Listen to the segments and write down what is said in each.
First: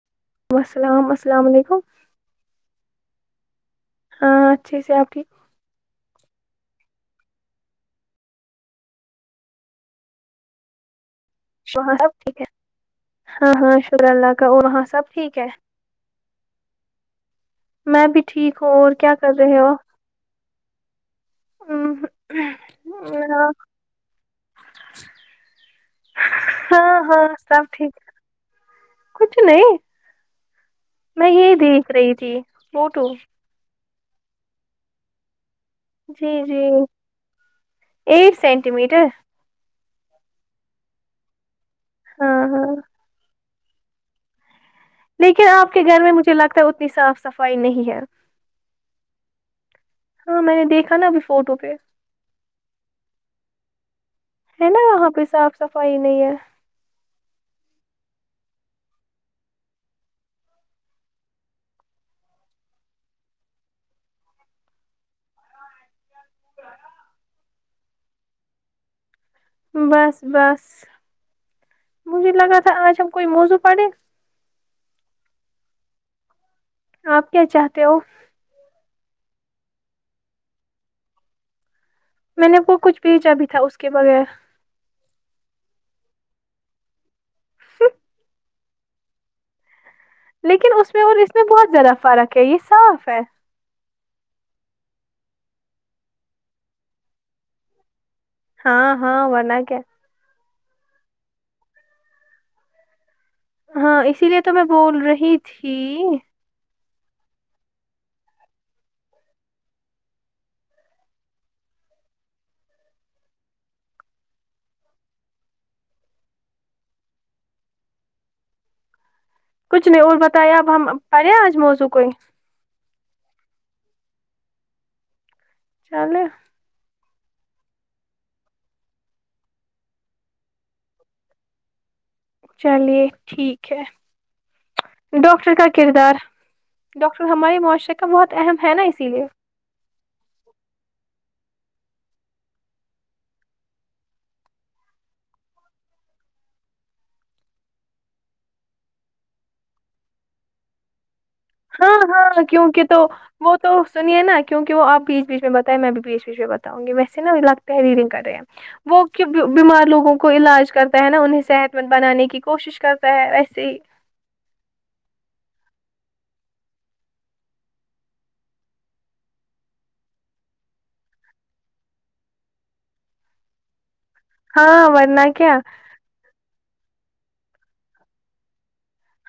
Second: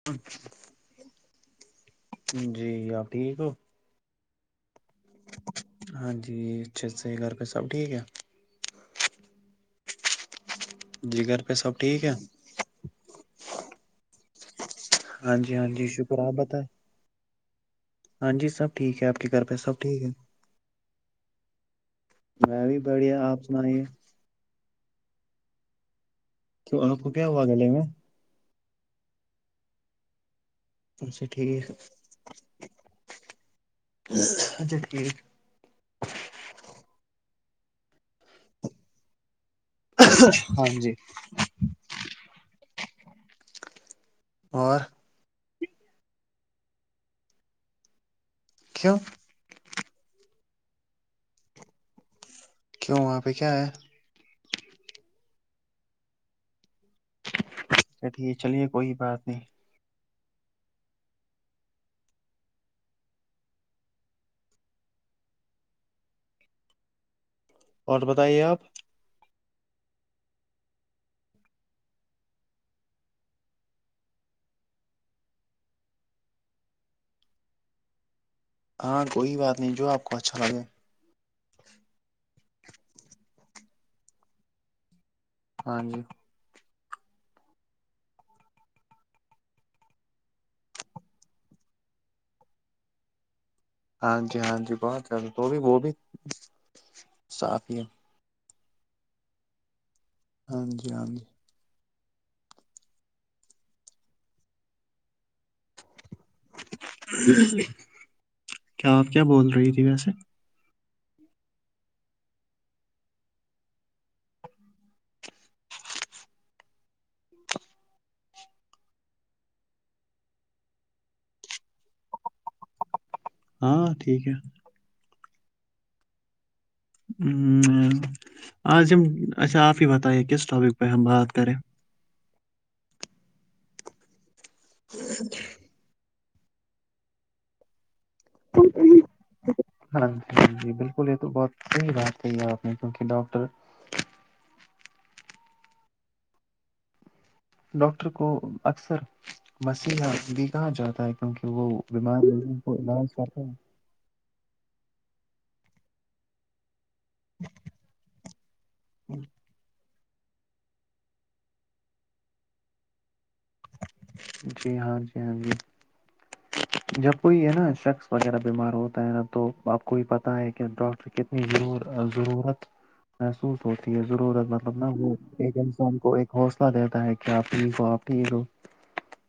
اچ السلام السلام علیکم جی آپ ٹھیک ہو ہاں اچھھی سے آپ کی ہاں جی اچھا صحیح گھر پہ سب ٹھیک ہے جگر وہاں سب ٹھیک ہے ہاں ہاں شکر اللہ کا وہاں سب ہاں ٹھیک ہے جی ہاں جی شکر اپ بہتے میں بھی ہاں جی سب ہوں اور ٹھیک ہے کیا آپ کے کر گھر پہ رہے سب ٹھیک ہے ام ہ میں بھی بڑھیا آپ سنائیے کیوں ہاں آپ کو ہاں کیا ہوا سب گلے میں ٹھیک کچھ نہیں اچھا میں یہ ٹھیک دیکھ رہی تھی موٹو اچھا ٹھیک جی جی ایٹ سینٹی میٹر ہاں جی ہاں ہاں اور لیکن آپ کے گھر میں مجھے لگتا ہے اتنی صاف صفائی نہیں ہے کیوں ہاں میں نے دیکھا نہ ابھی فوٹو پہ کیوں وہاں پہ کیا ہے ہے نا وہاں پہ صاف صفائی نہیں ہے چ ٹھیک چلیے کوئی بات نہیں اور بتائیے آپ بس بس مجھے لگا تھا آج ہم کوئی موزو پڑے آپ کیا چاہتے ہو ہاں کوئی بات نہیں جو آپ کو اچھا لگے میں نے وہ کچھ بھیجا بھی تھا اس کے بغیر ہاں جی لیکن اس میں اور اس میں بہت زیادہ فرق ہے یہ صاف ہے ہاں جی ہاں جی بہت زیادہ وہ بھی وہ بھی صاف ہی ہے ہاں ہاں بنا کیا ہاں جی آمی ہاں اسی لیے تو میں بول رہی تھی کیا آپ کیا بول رہی تھی ویسے کچھ نہیں اور بتایا اب ہم پڑے آج موضوع کو ہی ہاں ٹھیک ہے چلیں ہ آج ہم اچھا آپ ہی بتائے کس ٹاپک پہ ہم بات کریں چلیے ٹھیک ہے ڈاکٹر کا کردار ڈاکٹر ہمارے معاشرے کا بہت اہم ہے نا اسی لیے ہاں جی ہاں جی بالکل یہ تو بہت صحیح بات کہی آپ نے کیونکہ ڈاکٹر ڈاکٹر کو اکثر مسیحہ بھی کہا جاتا ہے کہ ہاں ہاں کیونکہ تو کرتا وہ ہے تو سنیے نا کیونکہ وہ آپ بیچ بیچ میں مت ائیے میں بھی بیچ بیچ میں بھی مت اؤں گی میں تحریر کر رہے ہیں وہ کہ بیمار لوگوں کو کو علاج کرتا ہے نا انہیں صحت مند بنانے کی کوشش کرتا ہے ویسے ہی جی ہاں جی ہاں جی جب کوئی ہے نا شخص وغیرہ بیمار ہوتا ہے نا تو آپ کو بھی پتا ہے کہ ڈاکٹر ک کتنی ضرور آ ضرورت محسوس ہوتی ہے ضرورت مطلب نا ہاں وہ ورنہ کیا ایک انسان کو ایک حوصلہ دیتا ہے کہ آپ ٹھیک ہو آپ ٹھیک ہو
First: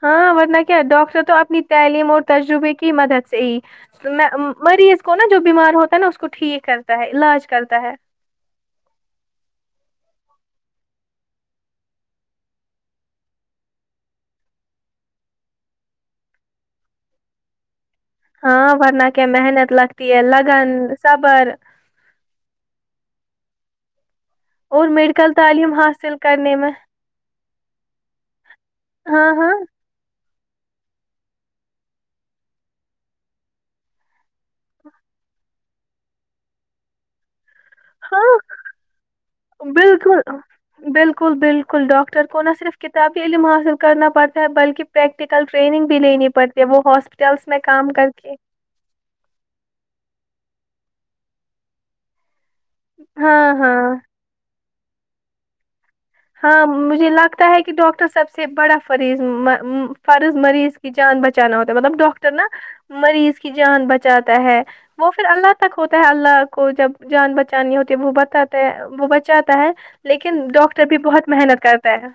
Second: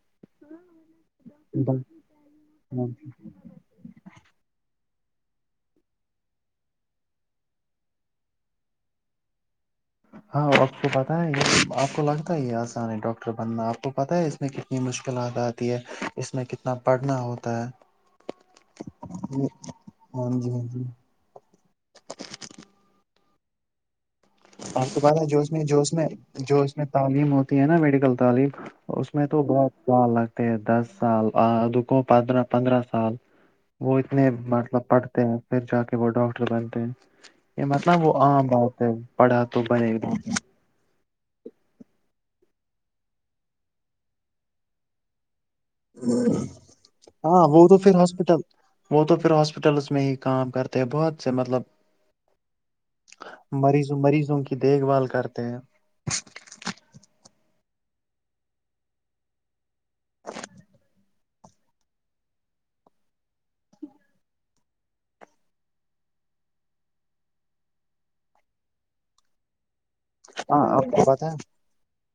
ہاں ورنہ کیا ڈاکٹر تو اپنی تعلیم اور تجربے ہو کی مدد سے ہی میں مریض کو نا جو بیمار ہوتا ہے نا اس کو ٹھیک کرتا ہے علاج کرتا ہے ہاں آپ کو پتہ ہے یہ آپ کو لگتا ہے یہ آسان ہے ڈاکٹر بنا آپ کو پتاہ ہے اس میں ک کی مشکلات آتی ہے اس میں کتنا پڑھنا ہوتا ہے ہاں ورنہ کیا ہاں محنت لگتی ہے جی ہاں لگن جی صبر آپ اور کی بات ہے میڈیکل جو اس میں تعلیم جو اس میں حاصل کرنے جو اس میں تعلیم ہوتی ہے نا میڈیکل تعلیم اس میں ہاں تو ہاں بہت سال لگتے ہیں دس سال رکوں پندرہ پندرہ سال وہ اتنے مطلب پڑھتے ہیں پھر جا کے وہ ڈاکٹر بنتے ہیں یہ مطلب وہ ہاں عام بات ہے پڑھا تو بنے بالکل بالکل بالکل ڈاکٹر کو نہ صرف کتابی علم حاصل کرنا پڑتا ہے بلکہ پریکٹیکل ٹریننگ بھی لینی پڑتی ہے وہ ہاں ہسپتالس میں وہ تو کام پھر کر کے ہاسپٹل وہ تو پھر ہاسپتالس میں ہی کام کرتے ہیں بہت سے مطلب ہاں مریض ہاں مریضوں کی دیکھ بھال کرتے ہیں ہاں مجھے لگتا ہے کہ ڈاکٹر سب سے بڑا فریض فرض مریض کی جان بچ بچانا ہوتا مطلب ڈاکٹر نا مریض کی جان بچاتا ہے وہ پھر اللہ تک ہوتا ہے اللہ کو جب جان بچانی ہوتی ہے وہ بتاتا ہے وہ بچاتا ہے لیکن ہاں ڈاکٹر آپ بھی کو پتہ بہت ہے محنت کرتے ہے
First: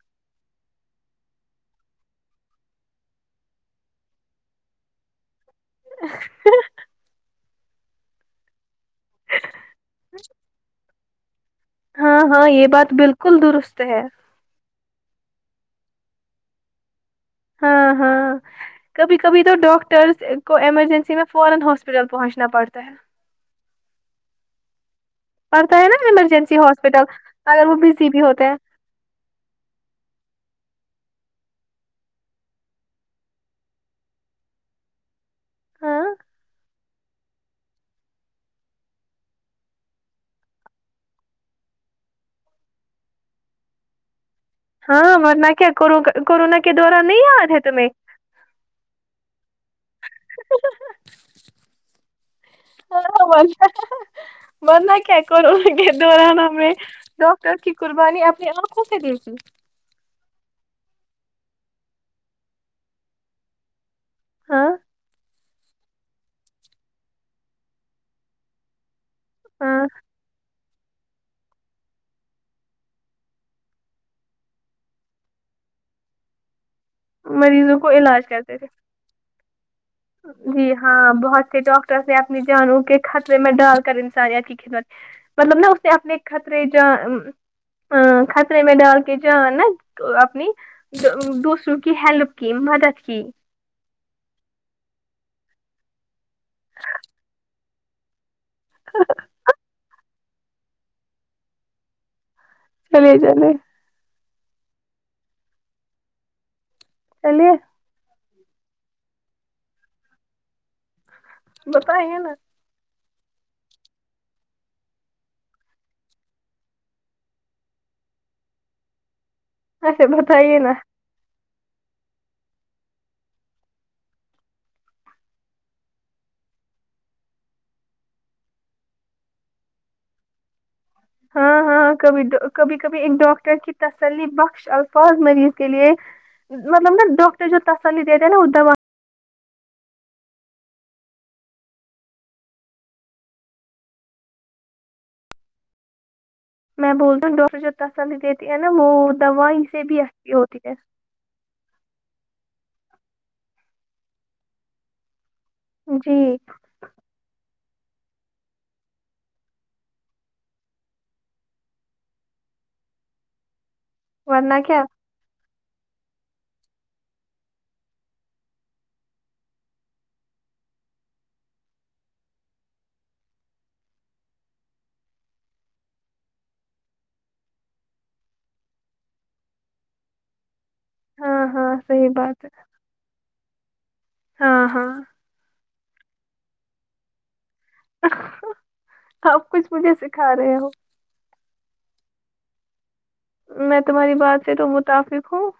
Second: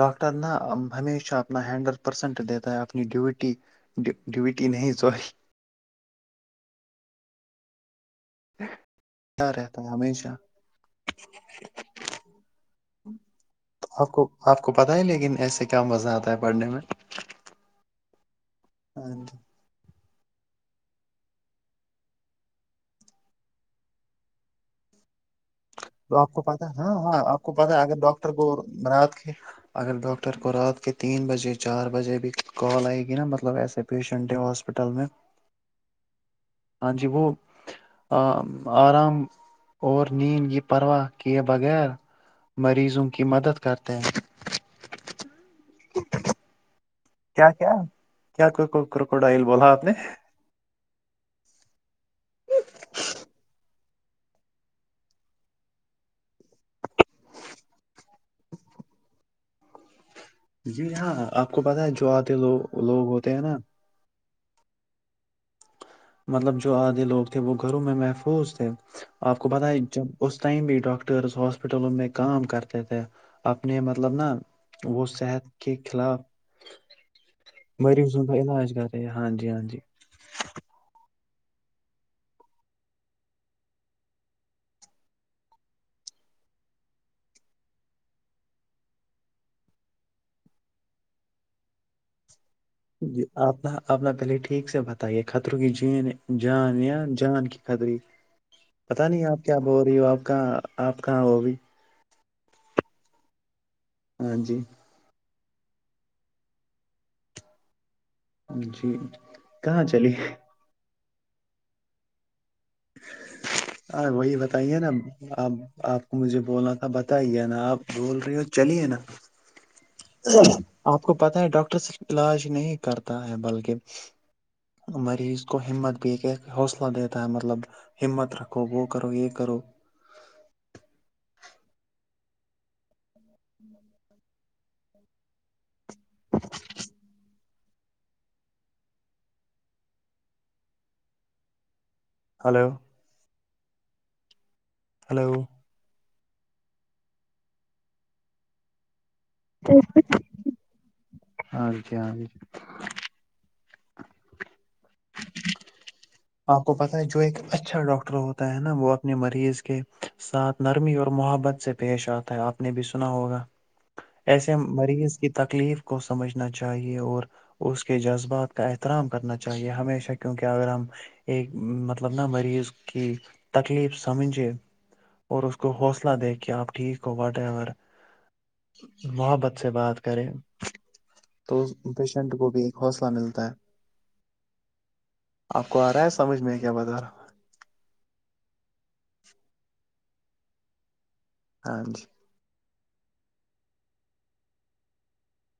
ڈاکٹر نا ہمیشہ اپنا ہنڈریڈ پرسنٹ دیتا ہے اپنی ڈیوٹی ڈیو ڈیوٹی نہیں سوری کیا رہتا ہے ہمیںشہ ہاں ہاں یہ بات بالکل درست ہے آپ کو آپ کو پتہ ہے لیکن ایسے کیا مزہ آتا ہے پڑھنے میں ہاں ہاں ہاں کبھی جی کبھی تو ڈاک ٹر کو ایمرجنسی میں فورا ہاسپٹل پہنچنا پڑتا ہے پڑتا ہے نا تو آپ کو ایمرجنسی پتا ہاں ہاسپٹل ہاں آپ کو اگر وہ پتا بزی بھی ہوتے ہیں [unintelligible] اگر ڈاکٹر کو رات کے تین بجے چار بجے بھی کال آئی گی نہ مطلب ایسے پیشنٹس ہوس میں [unintelligible] ہاں ہاں جی وہ آرام اور نیند یہ پرواہ کیے بغیر مریضوں کی مدد کرتے ہیں ہاں مرنا کیا کرو گا کورونا کے دوران نہیں یاد کیا ہے کیا تمہیں کیا کروکوڈائل بولا آپ نے ہاں ہاں مارنا کیا کرونا کے دوران ہمیں تو ت کی قربانی اپنی آنکھوں سے دی گئی جی ہاں آپ کو پتا ہے جو آتے لو لوگ ہوتے ہیں نا ہاں مطلب جو آدھے لوگ تھے وہ گھروں میں محفوظ تھے آپ کو پتا ہاں ہے جب اس ٹائم بھی ڈاک ٹرس ہاسپٹلوں میں کام کرتے تھے اپنے مطلب نا وہ صحت کے خلاف کو مریضوں کا کرتے تھے علاج کر ہاں جی ہاں جی جی ہاں بہت سے ڈاکٹرس نے اپنی جانوں کے خطرے میں ڈال کر ان ساری کی خدمت مطلب نا اسے اپنے خطرے جا ا خطرے میں ڈال کے جان نا اپنی دو دوسروں کی ہیلپ کی مدد جی کی آپ ہا آپ نا پہلے ٹھیک سے بتائیے خطروں کی جین جان یا جان کی خطری پتا نہیں آپ کیا بول رہی ہو آپ کہاں آپ کہاں وہ بھی چلیے چلے ہاں جی چلیے جی کہاں چلی بتائے ہیں نا ہاں وہی بتائیے نا آپ آپ کو مجھے بولنا تھا بتائیے نا آپ بول رہے ہو چلیے نا اچھا آپ بتائیے نا آپ کو پتا ہے ڈاکٹر صرف علاج نہیں کرتا ہے بلکہ مریض کو ہمت بھی کے حوصلہ دیتا ہے مطلب ہمت رکھو وہ کرو یہ کرو ہاں ہاں کبھی ڈو کبھی کبھی ایک ڈاکٹر کی تسلی بخش اور الفاظ مریض کے لیے مطلب نا ڈاکٹر جو تسلی دیتے ہیں نا وہ دوا ہلو ہلو میں بولتا ہوں ڈاکٹر جو تسلی دیتی ہے نا وہ دوائی سے بھی اچھی ہوتی ہے ہاں جی ہاں جی جی آپ کو پتا ہے جو ایک اچھا ڈاکٹر ہوتا ہے نا وہ اپنے مریض کے ساتھ نرمی اور محبت سے پیش آتا ہے آپ نے بھی سنا ہوگا ایسے ورنہ کیا مریض کی تکلیف کو سمجھنا چاہیے اور اس کے جذبات کا احترام کرنا چاہیے ہمیشہ کیونکہ اگر ہم ایک مطلب نا مریض کی تکلیف سمجھے اور اس کو حوصلہ دے کہ آپ ٹھیک ہو وٹ ایور محبت سے بات کریں ہاں تو اس ہاں صحیح پیشنٹ بات کو بھی ایک حوصلہ ملتا ہے ہاں ہاں آپ کو آ رہا ہے سمجھ میں ہے کیا بتا رہا سب کچھ مجھے سکھا رہے ہو ہاں جی میں تمہاری بات سے تو متفق ہوں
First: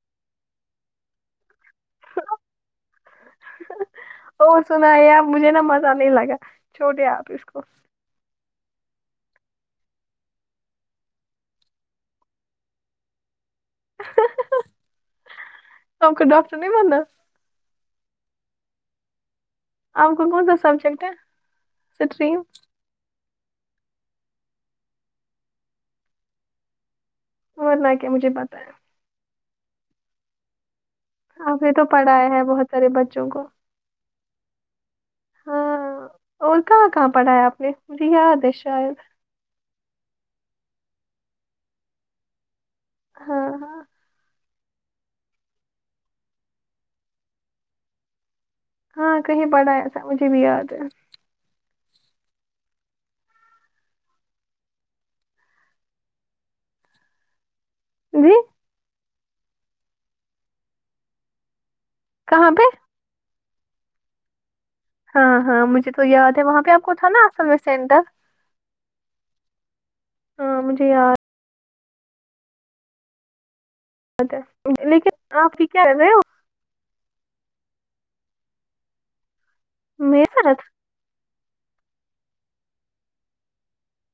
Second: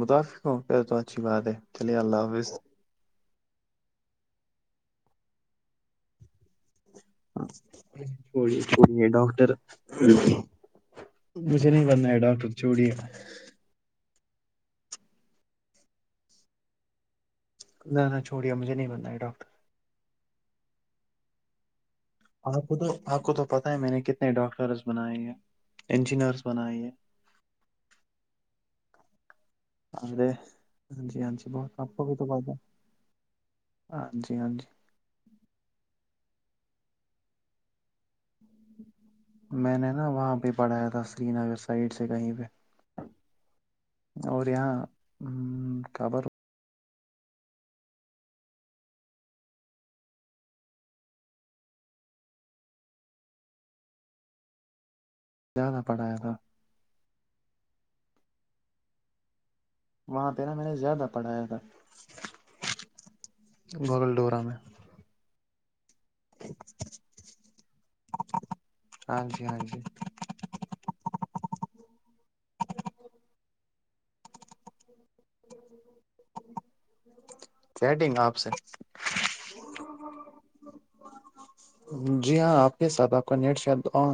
متافق ہوں پے تو اچھی بات ہے چلیے اللہ حافظ اور سنا آپ مجھے نا مزہ نہیں لگا چھوٹے آپ اس کو کوئی کوئی ڈاکٹر مجھے نہیں بنا ہے ڈاکٹر چوڑی تو آپ کو ڈاکٹر نہیں بنا نہ نہ چوڑیا مجھے نہیں بنا ہے ڈاکٹر آپ کو کون سا سبجیکٹ ہے سٹری آپ کو تو آپ کو تو پتاہ ہے میں نے کتنے ڈاکٹرس بنائے ہیں انجینئرس بنائیے اور نہ کیا مجھے بتایا اے ہاں جی ہاں جی نے بہت آپ بھی تو پڑھایا ہے بہت سارے بچوں کو ہاں جی ہاں جی ہاں اور کہاں کہاں پڑھا ہے آپ نے مجھے یاد ہے شاید میں نے نا وہاں پہ پڑھایا تھا سری نگر سائڈ سے کہیں پہ ہاں ہاں اور یہاں ام کبر ہاں کہیں پڑا ہے تھا مجھے بھی یاد ہے زیادہ پڑھایا تھا جی وہاں پہ نا میں نے زیادہ پڑھایا تھا کہاں پہ بغل ڈورا میں ہاں ہاں مجھے تو یاد ہے وہاں پہ آپ کو تھا نا اصل میں سینٹر ہاں جی ہاں جی ہاں مجھے یاد یاد ہ لیکن آپ کی کرہے ہو چیٹگ آپ سے میرے ساتھ جی ہاں آپ کے ساتھ آپ کا نیٹ شاید آن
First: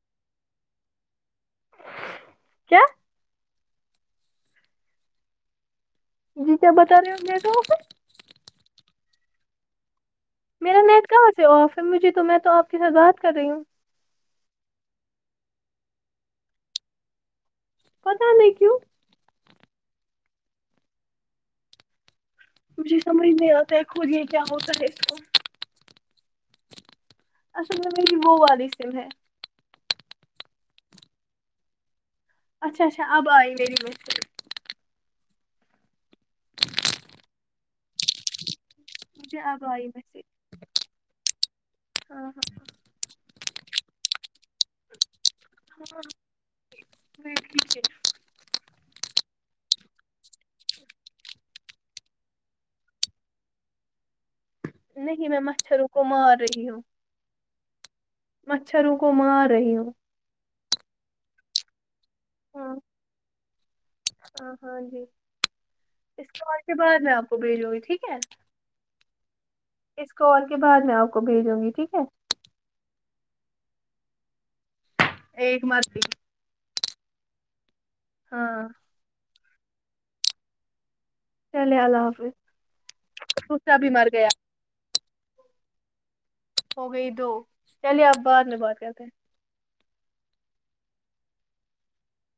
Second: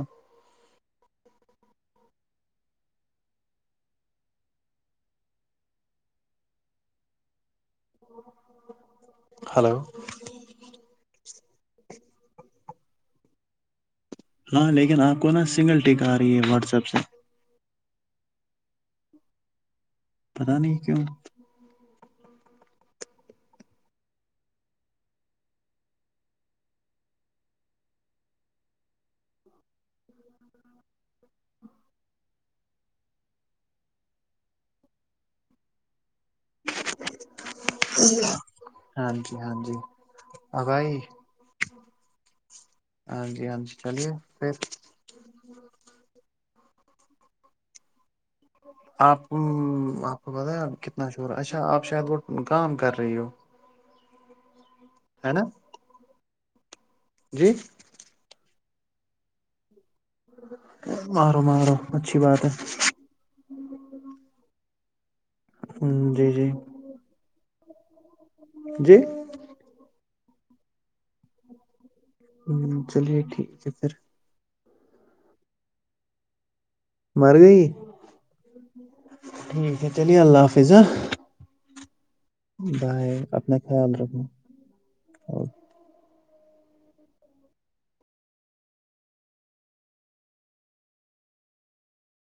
کیا جی کیا بتا رہے ہو بی تو ہلو میرا نیٹ کہاں سے آف ہے مجھے تو میں تو آپ کے ساتھ بات کر رہی ہوں ہاں لیکن آپ کو نا سنگل ٹیک آ رہی ہے واٹس ایپ سے پتا نہیں کیوں پتا نہیں کیوں مجھے سمجھ نہیں آتا ہے خود یہ کیا ہوتا ہے اس کو اصل میں میری وہ والی سم ہے اچھا اچھا اب آئی میری مشین ہاں جی مجھے ہاں اب جی آئی میسج اب آئی ہاں ہاں ہاں جی ہاں جی چلیے پھر ہاں ابھی ٹیک ہے آپ آپ کو پتہ ہے کتنا شور اچھا آپ شاید وہ کام کر رہی ہو نہیں ہے میں نا مچھروں کو مار رہی ہوں جی مچھروں کو مار رہی ہوں مارو مارو اچھی بات ہے ہاں ہاں ہاں جی اس جی جی کال کے بعد میں آپ ا بھی جوئی ٹھیک ہے جی اس کال کے بعد میں آپ کو بھیجوں گی ٹھیک ہے امم چلیے ٹھیک ہے پھر ایک ماردی مر گئی ہاں ٹھیک ہے چلیے اللہ حافظ ہاں چلے اللہ حافظ بائے اپنا دوسرا خیال بھی مر گیا رکھو ہو گئی دو چلیے آپ بعد میں بات کرتے ہیں